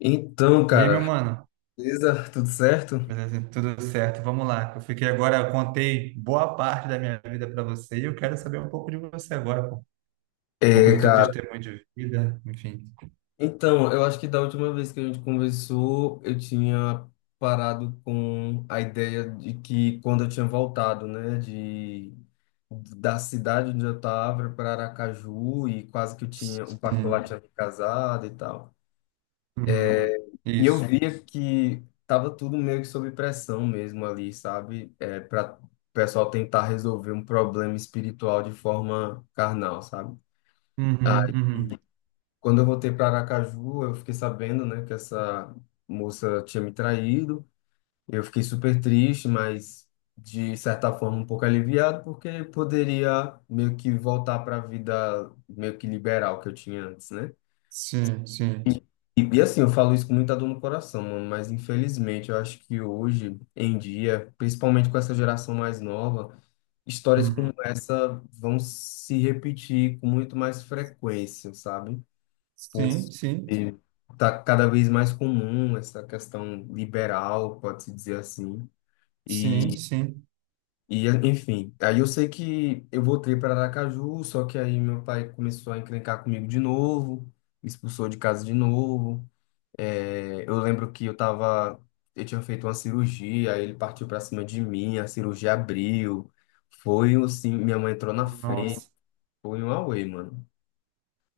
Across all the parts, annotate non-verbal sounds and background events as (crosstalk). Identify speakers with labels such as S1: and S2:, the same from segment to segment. S1: Então,
S2: E aí, meu
S1: cara,
S2: mano?
S1: beleza? Tudo certo?
S2: Beleza, tudo certo? Vamos lá. Eu contei boa parte da minha vida para você e eu quero saber um pouco de você agora, pô, um pouco
S1: É,
S2: do teu
S1: cara.
S2: testemunho de vida, enfim.
S1: Então, eu acho que da última vez que a gente conversou, eu tinha parado com a ideia de que quando eu tinha voltado, né, de da cidade onde eu estava para Aracaju e quase que eu tinha o particular
S2: Sim.
S1: tinha me casado e tal.
S2: Uhum, uhum.
S1: E eu
S2: Isso.
S1: via que tava tudo meio que sob pressão mesmo ali, sabe? É, para o pessoal tentar resolver um problema espiritual de forma carnal, sabe?
S2: Uhum, uhum.
S1: Quando eu voltei para Aracaju, eu fiquei sabendo, né, que essa moça tinha me traído. Eu fiquei super triste, mas de certa forma um pouco aliviado, porque poderia meio que voltar para a vida meio que liberal que eu tinha antes, né?
S2: Sim, sim.
S1: E, e assim, eu falo isso com muita dor no coração, mano, mas infelizmente eu acho que hoje em dia, principalmente com essa geração mais nova, histórias
S2: Uhum.
S1: como essa vão se repetir com muito mais frequência, sabe?
S2: Sim, sim.
S1: Porque tá cada vez mais comum essa questão liberal, pode-se dizer assim.
S2: Sim,
S1: E,
S2: sim.
S1: e enfim, aí eu sei que eu voltei para Aracaju, só que aí meu pai começou a encrencar comigo de novo, me expulsou de casa de novo. É, eu lembro que eu tava, eu tinha feito uma cirurgia, aí ele partiu para cima de mim, a cirurgia abriu, foi assim, minha mãe entrou na frente,
S2: Nossa,
S1: foi um auê, mano.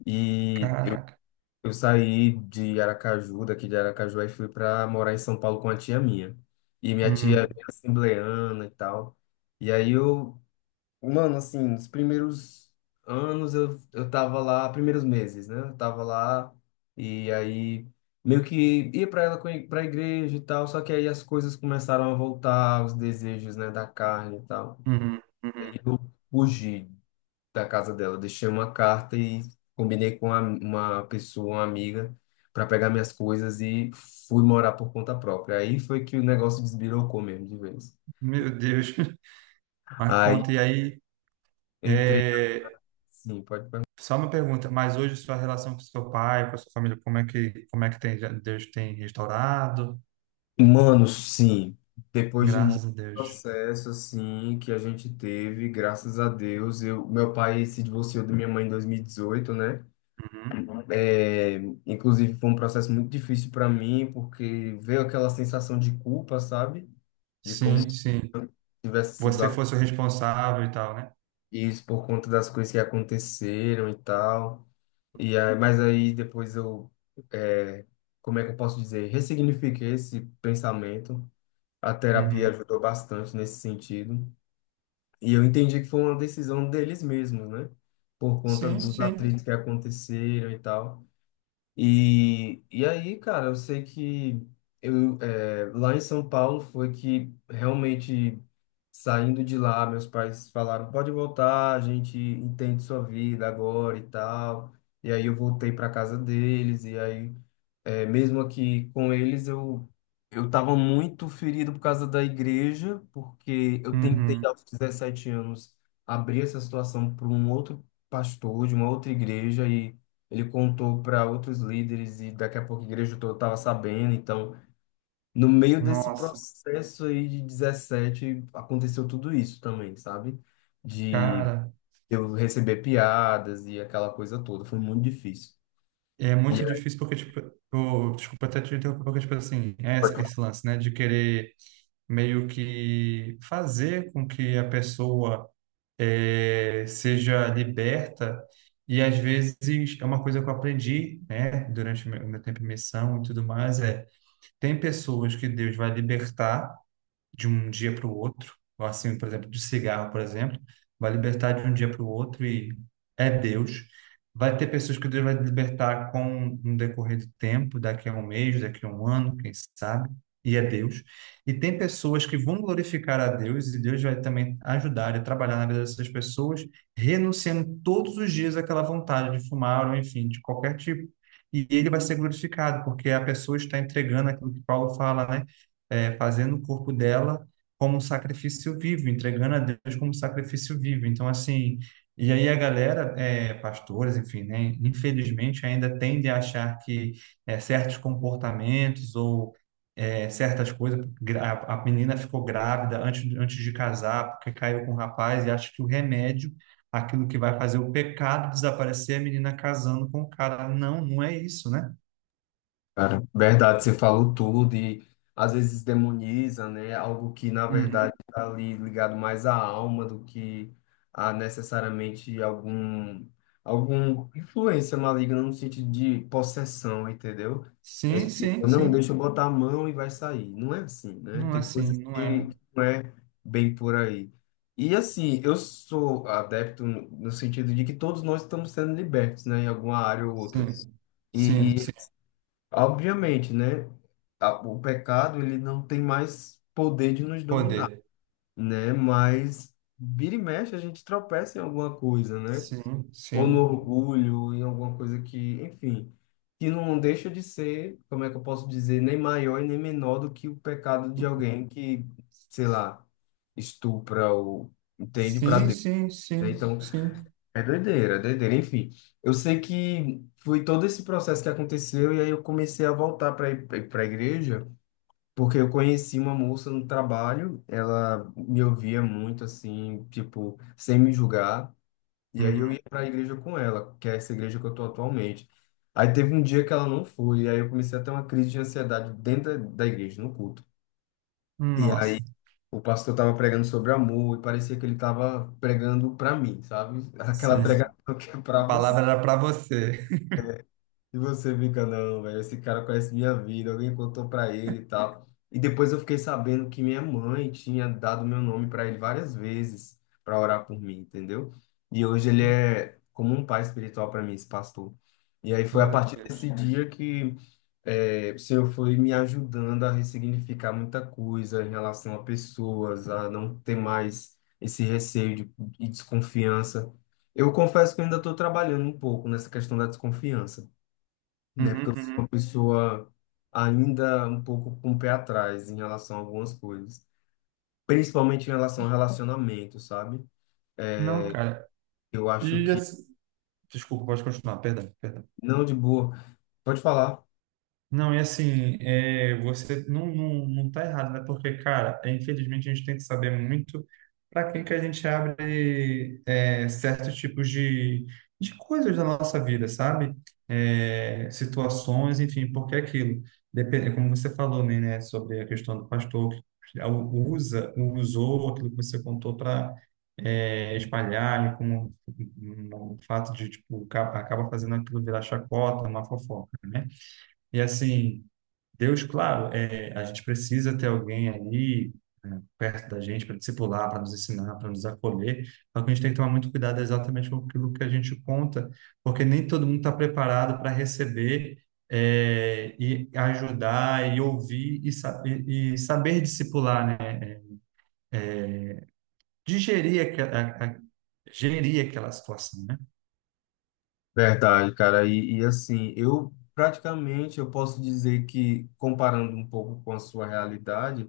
S1: E
S2: caraca.
S1: eu saí de Aracaju, daqui de Aracaju, e fui para morar em São Paulo com a tia minha. E minha tia é
S2: Uhum,
S1: bem assembleana e tal. E aí eu, mano, assim, nos primeiros anos eu tava lá, primeiros meses, né? Eu tava lá e aí meio que ia para ela para a igreja e tal, só que aí as coisas começaram a voltar, os desejos, né, da carne e tal.
S2: uhum, uhum.
S1: Aí eu fugi da casa dela. Deixei uma carta e combinei com uma pessoa, uma amiga, para pegar minhas coisas e fui morar por conta própria. Aí foi que o negócio desbirocou mesmo de vez.
S2: Meu Deus. (laughs) Mas
S1: Aí
S2: conta, e aí?
S1: entrei,
S2: é,
S1: sim, pode perguntar.
S2: Só uma pergunta, mas hoje sua relação com seu pai, com a sua família, como é que tem, Deus tem restaurado?
S1: Mano, sim, depois de muito
S2: Graças a Deus.
S1: processo assim que a gente teve, graças a Deus, eu, meu pai se divorciou da minha mãe em 2018, né?
S2: Uhum.
S1: É, inclusive foi um processo muito difícil para mim, porque veio aquela sensação de culpa, sabe? De como
S2: Sim, sim.
S1: tivesse sido
S2: Você fosse o responsável e tal, né?
S1: isso por conta das coisas que aconteceram e tal. E aí, mas aí depois eu, é, como é que eu posso dizer? Ressignifiquei esse pensamento. A terapia
S2: Uhum.
S1: ajudou bastante nesse sentido. E eu entendi que foi uma decisão deles mesmos, né? Por conta
S2: Sim,
S1: dos
S2: sim.
S1: atritos que aconteceram e tal. E aí, cara, eu sei que eu, é, lá em São Paulo foi que realmente, saindo de lá, meus pais falaram: pode voltar, a gente entende sua vida agora e tal. E aí eu voltei para casa deles, e aí é, mesmo aqui com eles, eu estava muito ferido por causa da igreja, porque eu tentei
S2: Uhum.
S1: aos 17 anos abrir essa situação para um outro pastor de uma outra igreja e ele contou para outros líderes e daqui a pouco a igreja toda estava sabendo. Então, no meio desse
S2: Nossa,
S1: processo aí de 17, aconteceu tudo isso também, sabe? De
S2: cara,
S1: eu receber piadas e aquela coisa toda, foi muito difícil.
S2: é muito difícil porque, tipo, desculpa até te interromper, porque, tipo assim, é
S1: E
S2: esse lance, né, de querer meio que fazer com que a pessoa seja liberta. E às vezes é uma coisa que eu aprendi, né, durante o meu tempo em missão e tudo mais, tem pessoas que Deus vai libertar de um dia para o outro, ou assim, por exemplo, do cigarro, por exemplo, vai libertar de um dia para o outro e é Deus. Vai ter pessoas que Deus vai libertar com um decorrer do tempo, daqui a um mês, daqui a um ano, quem sabe, e é Deus. E tem pessoas que vão glorificar a Deus e Deus vai também ajudar e trabalhar na vida dessas pessoas, renunciando todos os dias àquela vontade de fumar ou enfim, de qualquer tipo. E ele vai ser glorificado, porque a pessoa está entregando aquilo que Paulo fala, né? Fazendo o corpo dela como um sacrifício vivo, entregando a Deus como um sacrifício vivo. Então, assim, e aí a galera, pastores, enfim, né, infelizmente ainda tende a achar que certos comportamentos ou certas coisas, a menina ficou grávida antes de casar, porque caiu com o rapaz, e acha que o remédio, aquilo que vai fazer o pecado desaparecer, é a menina casando com o cara. Não, não é isso, né?
S1: cara, verdade, você falou tudo e às vezes demoniza, né? Algo que na verdade
S2: Uhum.
S1: está ali ligado mais à alma do que a necessariamente algum influência maligna no sentido de possessão, entendeu? É
S2: Sim,
S1: tipo,
S2: sim,
S1: não,
S2: sim.
S1: deixa eu botar a mão e vai sair. Não é assim, né?
S2: Não é
S1: Tem
S2: assim,
S1: coisas
S2: não
S1: que
S2: é.
S1: não é bem por aí. E assim, eu sou adepto no sentido de que todos nós estamos sendo libertos, né? Em alguma área ou outra.
S2: Sim, sim,
S1: E,
S2: sim.
S1: Obviamente, né? O pecado, ele não tem mais poder de nos
S2: Poder.
S1: dominar, né? Mas vira e mexe, a gente tropeça em alguma coisa, né?
S2: Sim,
S1: Ou no
S2: sim.
S1: orgulho, em alguma coisa que, enfim, que não deixa de ser, como é que eu posso dizer, nem maior e nem menor do que o pecado de alguém que, sei lá, estupra ou entende para
S2: Sim,
S1: Deus,
S2: sim,
S1: né?
S2: sim,
S1: Então,
S2: sim.
S1: é doideira, é doideira. Enfim, eu sei que foi todo esse processo que aconteceu e aí eu comecei a voltar para para a igreja, porque eu conheci uma moça no trabalho, ela me ouvia muito assim, tipo, sem me julgar, e aí eu
S2: Uhum.
S1: ia para a igreja com ela, que é essa igreja que eu tô atualmente. Aí teve um dia que ela não foi, e aí eu comecei a ter uma crise de ansiedade dentro da igreja, no culto. E aí
S2: Nossa,
S1: o pastor estava pregando sobre amor e parecia que ele estava pregando para mim, sabe? (laughs) Aquela
S2: sim.
S1: pregação que é
S2: A
S1: para
S2: palavra
S1: você.
S2: era para você.
S1: E você fica, não, velho, esse cara conhece minha vida, alguém contou pra ele e tal. E depois eu fiquei sabendo que minha mãe tinha dado meu nome pra ele várias vezes pra orar por mim, entendeu? E hoje ele é como um pai espiritual pra mim, esse pastor. E aí foi a
S2: Glória a
S1: partir desse
S2: Deus.
S1: dia que o Senhor foi me ajudando a ressignificar muita coisa em relação a pessoas, a não ter mais esse receio de, e desconfiança. Eu confesso que eu ainda estou trabalhando um pouco nessa questão da desconfiança, né? Porque
S2: Uhum,
S1: eu sou
S2: uhum.
S1: uma pessoa ainda um pouco com o pé atrás em relação a algumas coisas, principalmente em relação ao relacionamento, sabe?
S2: Não, cara.
S1: Eu acho
S2: E
S1: que
S2: assim... Desculpa, pode continuar, perdão, perdão.
S1: não, de boa. Pode falar.
S2: Não, e assim, é, você não tá errado, né? Porque, cara, infelizmente a gente tem que saber muito para quem que a gente abre certos tipos de coisas da nossa vida, sabe? Situações, enfim, porque é aquilo. Depende, como você falou, né, sobre a questão do pastor que usou aquilo que você contou para espalhar, e como um fato de, tipo, acaba fazendo aquilo virar chacota, uma fofoca, né? E assim. Deus, claro, a gente precisa ter alguém ali é, perto da gente para discipular, para nos ensinar, para nos acolher. Só que a gente tem que tomar muito cuidado exatamente com aquilo que a gente conta, porque nem todo mundo está preparado para receber e ajudar e ouvir e saber discipular, né? Digerir aque- a- Gerir aquela situação, né?
S1: Verdade, cara. E assim, eu praticamente eu posso dizer que comparando um pouco com a sua realidade,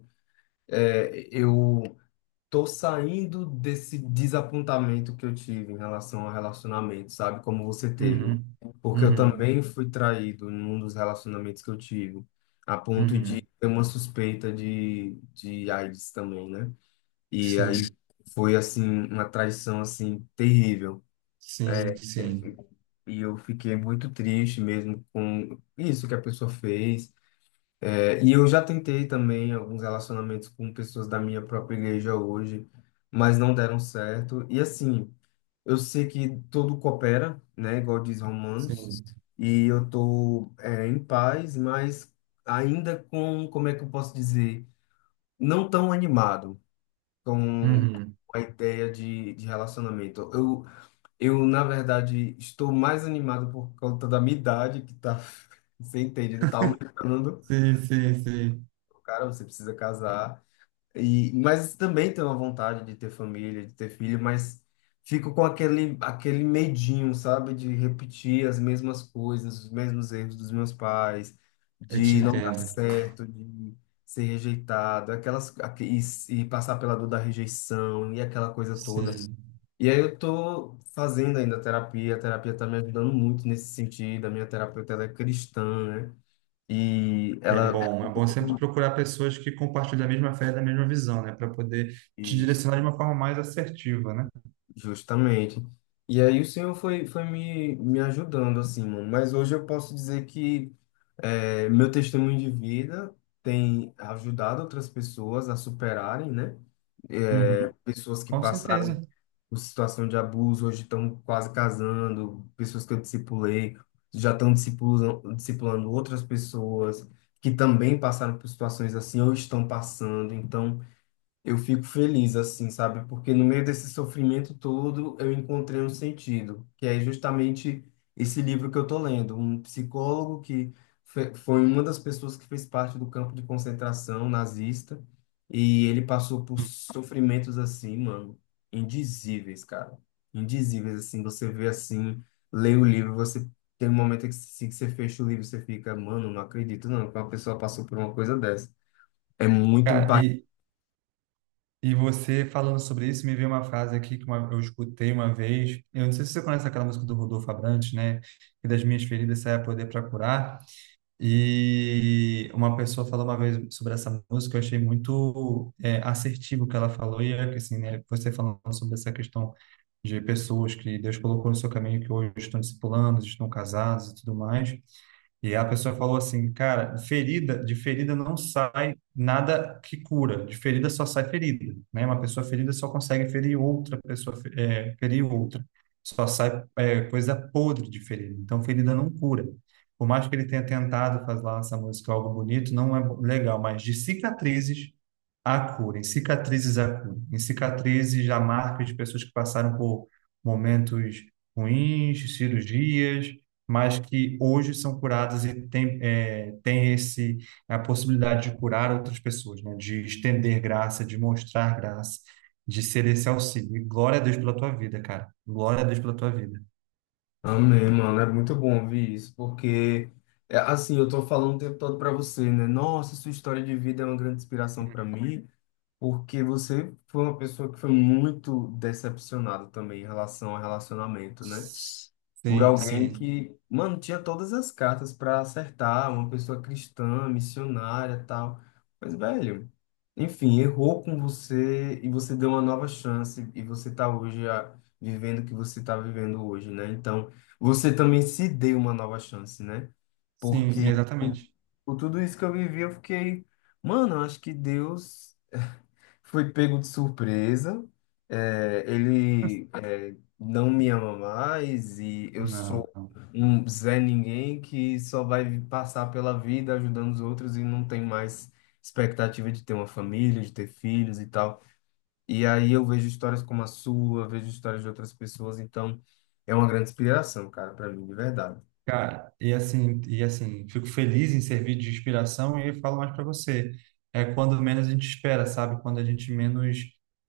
S1: é, eu tô saindo desse desapontamento que eu tive em relação ao relacionamento, sabe? Como você teve.
S2: Uhum,
S1: Porque eu
S2: uhum,
S1: também fui traído num dos relacionamentos que eu tive, a ponto de
S2: uhum.
S1: ter uma suspeita de AIDS também, né? E aí
S2: Sim,
S1: foi, assim, uma traição, assim, terrível.
S2: sim, sim,
S1: E eu fiquei muito triste mesmo com isso que a pessoa fez. É, e eu já tentei também alguns relacionamentos com pessoas da minha própria igreja hoje, mas não deram certo. E assim, eu sei que tudo coopera, né? Igual diz Romanos,
S2: sim.
S1: e eu tô, é, em paz, mas ainda com, como é que eu posso dizer, não tão animado com
S2: Uhum.
S1: a ideia de relacionamento. Eu na verdade, estou mais animado por conta da minha idade, que tá, (laughs) você entende, né, tá aumentando.
S2: Sim, sim, sim.
S1: Cara, você precisa casar. E, mas também tenho a vontade de ter família, de ter filho, mas fico com aquele, aquele medinho, sabe? De repetir as mesmas coisas, os mesmos erros dos meus pais,
S2: Eu te
S1: de não dar
S2: entendo.
S1: certo, de ser rejeitado, aquelas, e passar pela dor da rejeição e aquela coisa toda.
S2: Sim.
S1: E aí eu tô fazendo ainda terapia, a terapia tá me ajudando muito nesse sentido, a minha terapeuta ela é cristã, né? E
S2: É
S1: ela...
S2: bom. É bom sempre procurar pessoas que compartilham a mesma fé e da mesma visão, né? Para poder te direcionar de
S1: Isso.
S2: uma forma mais assertiva, né?
S1: Justamente. E aí o Senhor foi, foi me, me ajudando, assim, mano. Mas hoje eu posso dizer que meu testemunho de vida tem ajudado outras pessoas a superarem, né?
S2: Uhum.
S1: Pessoas que
S2: Com
S1: passaram
S2: certeza.
S1: por situação de abuso, hoje estão quase casando, pessoas que eu discipulei, já estão discipulando, discipulando outras pessoas que também passaram por situações assim ou estão passando. Então, eu fico feliz assim, sabe? Porque no meio desse sofrimento todo eu encontrei um sentido, que é justamente esse livro que eu tô lendo, um psicólogo que foi uma das pessoas que fez parte do campo de concentração nazista e ele passou por sofrimentos assim, mano, indizíveis, cara. Indizíveis assim, você vê assim, lê o livro, você tem um momento que assim, que você fecha o livro, você fica, mano, não acredito não que uma pessoa passou por uma coisa dessa. É muito...
S2: Cara, e você falando sobre isso, me veio uma frase aqui que eu escutei uma vez. Eu não sei se você conhece aquela música do Rodolfo Abrantes, né? Que das minhas feridas sai a poder para curar. E uma pessoa falou uma vez sobre essa música, eu achei muito assertivo o que ela falou, e é que assim, né, você falando sobre essa questão de pessoas que Deus colocou no seu caminho, que hoje estão discipulando, estão casados e tudo mais, e a pessoa falou assim, cara, ferida, de ferida não sai nada que cura, de ferida só sai ferida, né? Uma pessoa ferida só consegue ferir outra pessoa, ferir outra, só sai coisa podre de ferida. Então, ferida não cura. Por mais que ele tenha tentado fazer lá essa música algo bonito, não é legal. Mas de cicatrizes a cura, em cicatrizes a cura, em cicatrizes a marca de pessoas que passaram por momentos ruins, cirurgias, mas que hoje são curadas e tem, tem esse, a possibilidade de curar outras pessoas, né? De estender graça, de mostrar graça, de ser esse auxílio. E glória a Deus pela tua vida, cara. Glória a Deus pela tua vida.
S1: Amém, mano. É muito bom ouvir isso, porque, é, assim, eu tô falando o tempo todo pra você, né? Nossa, sua história de vida é uma grande inspiração pra mim, porque você foi uma pessoa que foi muito decepcionada também em relação ao relacionamento, né? Por
S2: Sim,
S1: alguém
S2: sim,
S1: que, mano, tinha todas as cartas para acertar, uma pessoa cristã, missionária, tal. Mas, velho, enfim, errou com você e você deu uma nova chance e você tá hoje ah, vivendo o que você tá vivendo hoje, né? Então, você também se deu uma nova chance, né?
S2: sim,
S1: Porque com
S2: exatamente.
S1: com tudo isso que eu vivi, eu fiquei, mano, eu acho que Deus foi pego de surpresa. É, ele não me ama mais e eu sou
S2: Não.
S1: um Zé Ninguém que só vai passar pela vida ajudando os outros e não tem mais expectativa de ter uma família, de ter filhos e tal. E aí eu vejo histórias como a sua, vejo histórias de outras pessoas, então é uma grande inspiração, cara, para mim, de verdade.
S2: Cara, fico feliz em servir de inspiração e falo mais para você. É quando menos a gente espera, sabe? Quando a gente menos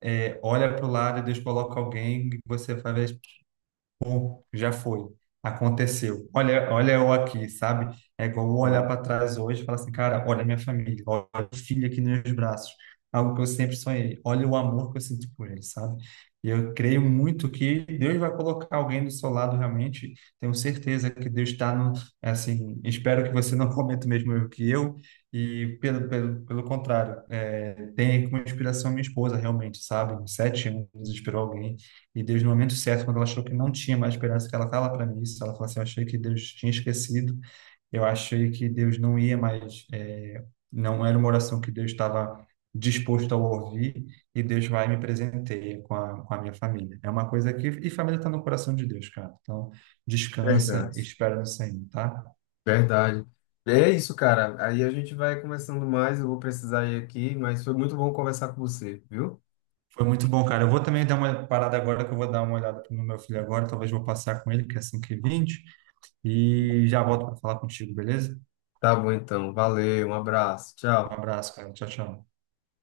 S2: olha para o lado e Deus coloca alguém, você vai ver. Pô, já foi, aconteceu. Olha, olha eu aqui, sabe? É igual eu olhar
S1: Não.
S2: para trás hoje e falar assim, cara, olha a minha família, olha o filho aqui nos meus braços, algo que eu sempre sonhei. Olha o amor que eu sinto por ele, sabe? E eu creio muito que Deus vai colocar alguém do seu lado realmente. Tenho certeza que Deus está no, é assim, espero que você (laughs) não cometa o mesmo erro que eu. E pelo contrário, tem como inspiração minha esposa, realmente, sabe? Em 7 anos inspirou alguém e Deus, no momento certo, quando ela achou que não tinha mais esperança, que ela estava para mim isso, ela falou assim: eu achei que Deus tinha esquecido, eu achei que Deus não ia mais, não era uma oração que Deus estava disposto a ouvir, e Deus vai e me presenteia com a minha família. É uma coisa que. E família está no coração de Deus, cara. Então, descansa e
S1: Verdade,
S2: espera no Senhor, tá?
S1: verdade. É isso, cara. Aí a gente vai conversando mais. Eu vou precisar ir aqui, mas foi muito bom conversar com você, viu?
S2: Foi muito bom, cara. Eu vou também dar uma parada agora, que eu vou dar uma olhada no meu filho agora, talvez vou passar com ele, que é 5:20 e já volto para falar contigo, beleza?
S1: Tá bom, então. Valeu, um abraço.
S2: Um
S1: Tchau.
S2: abraço, cara. Tchau, tchau.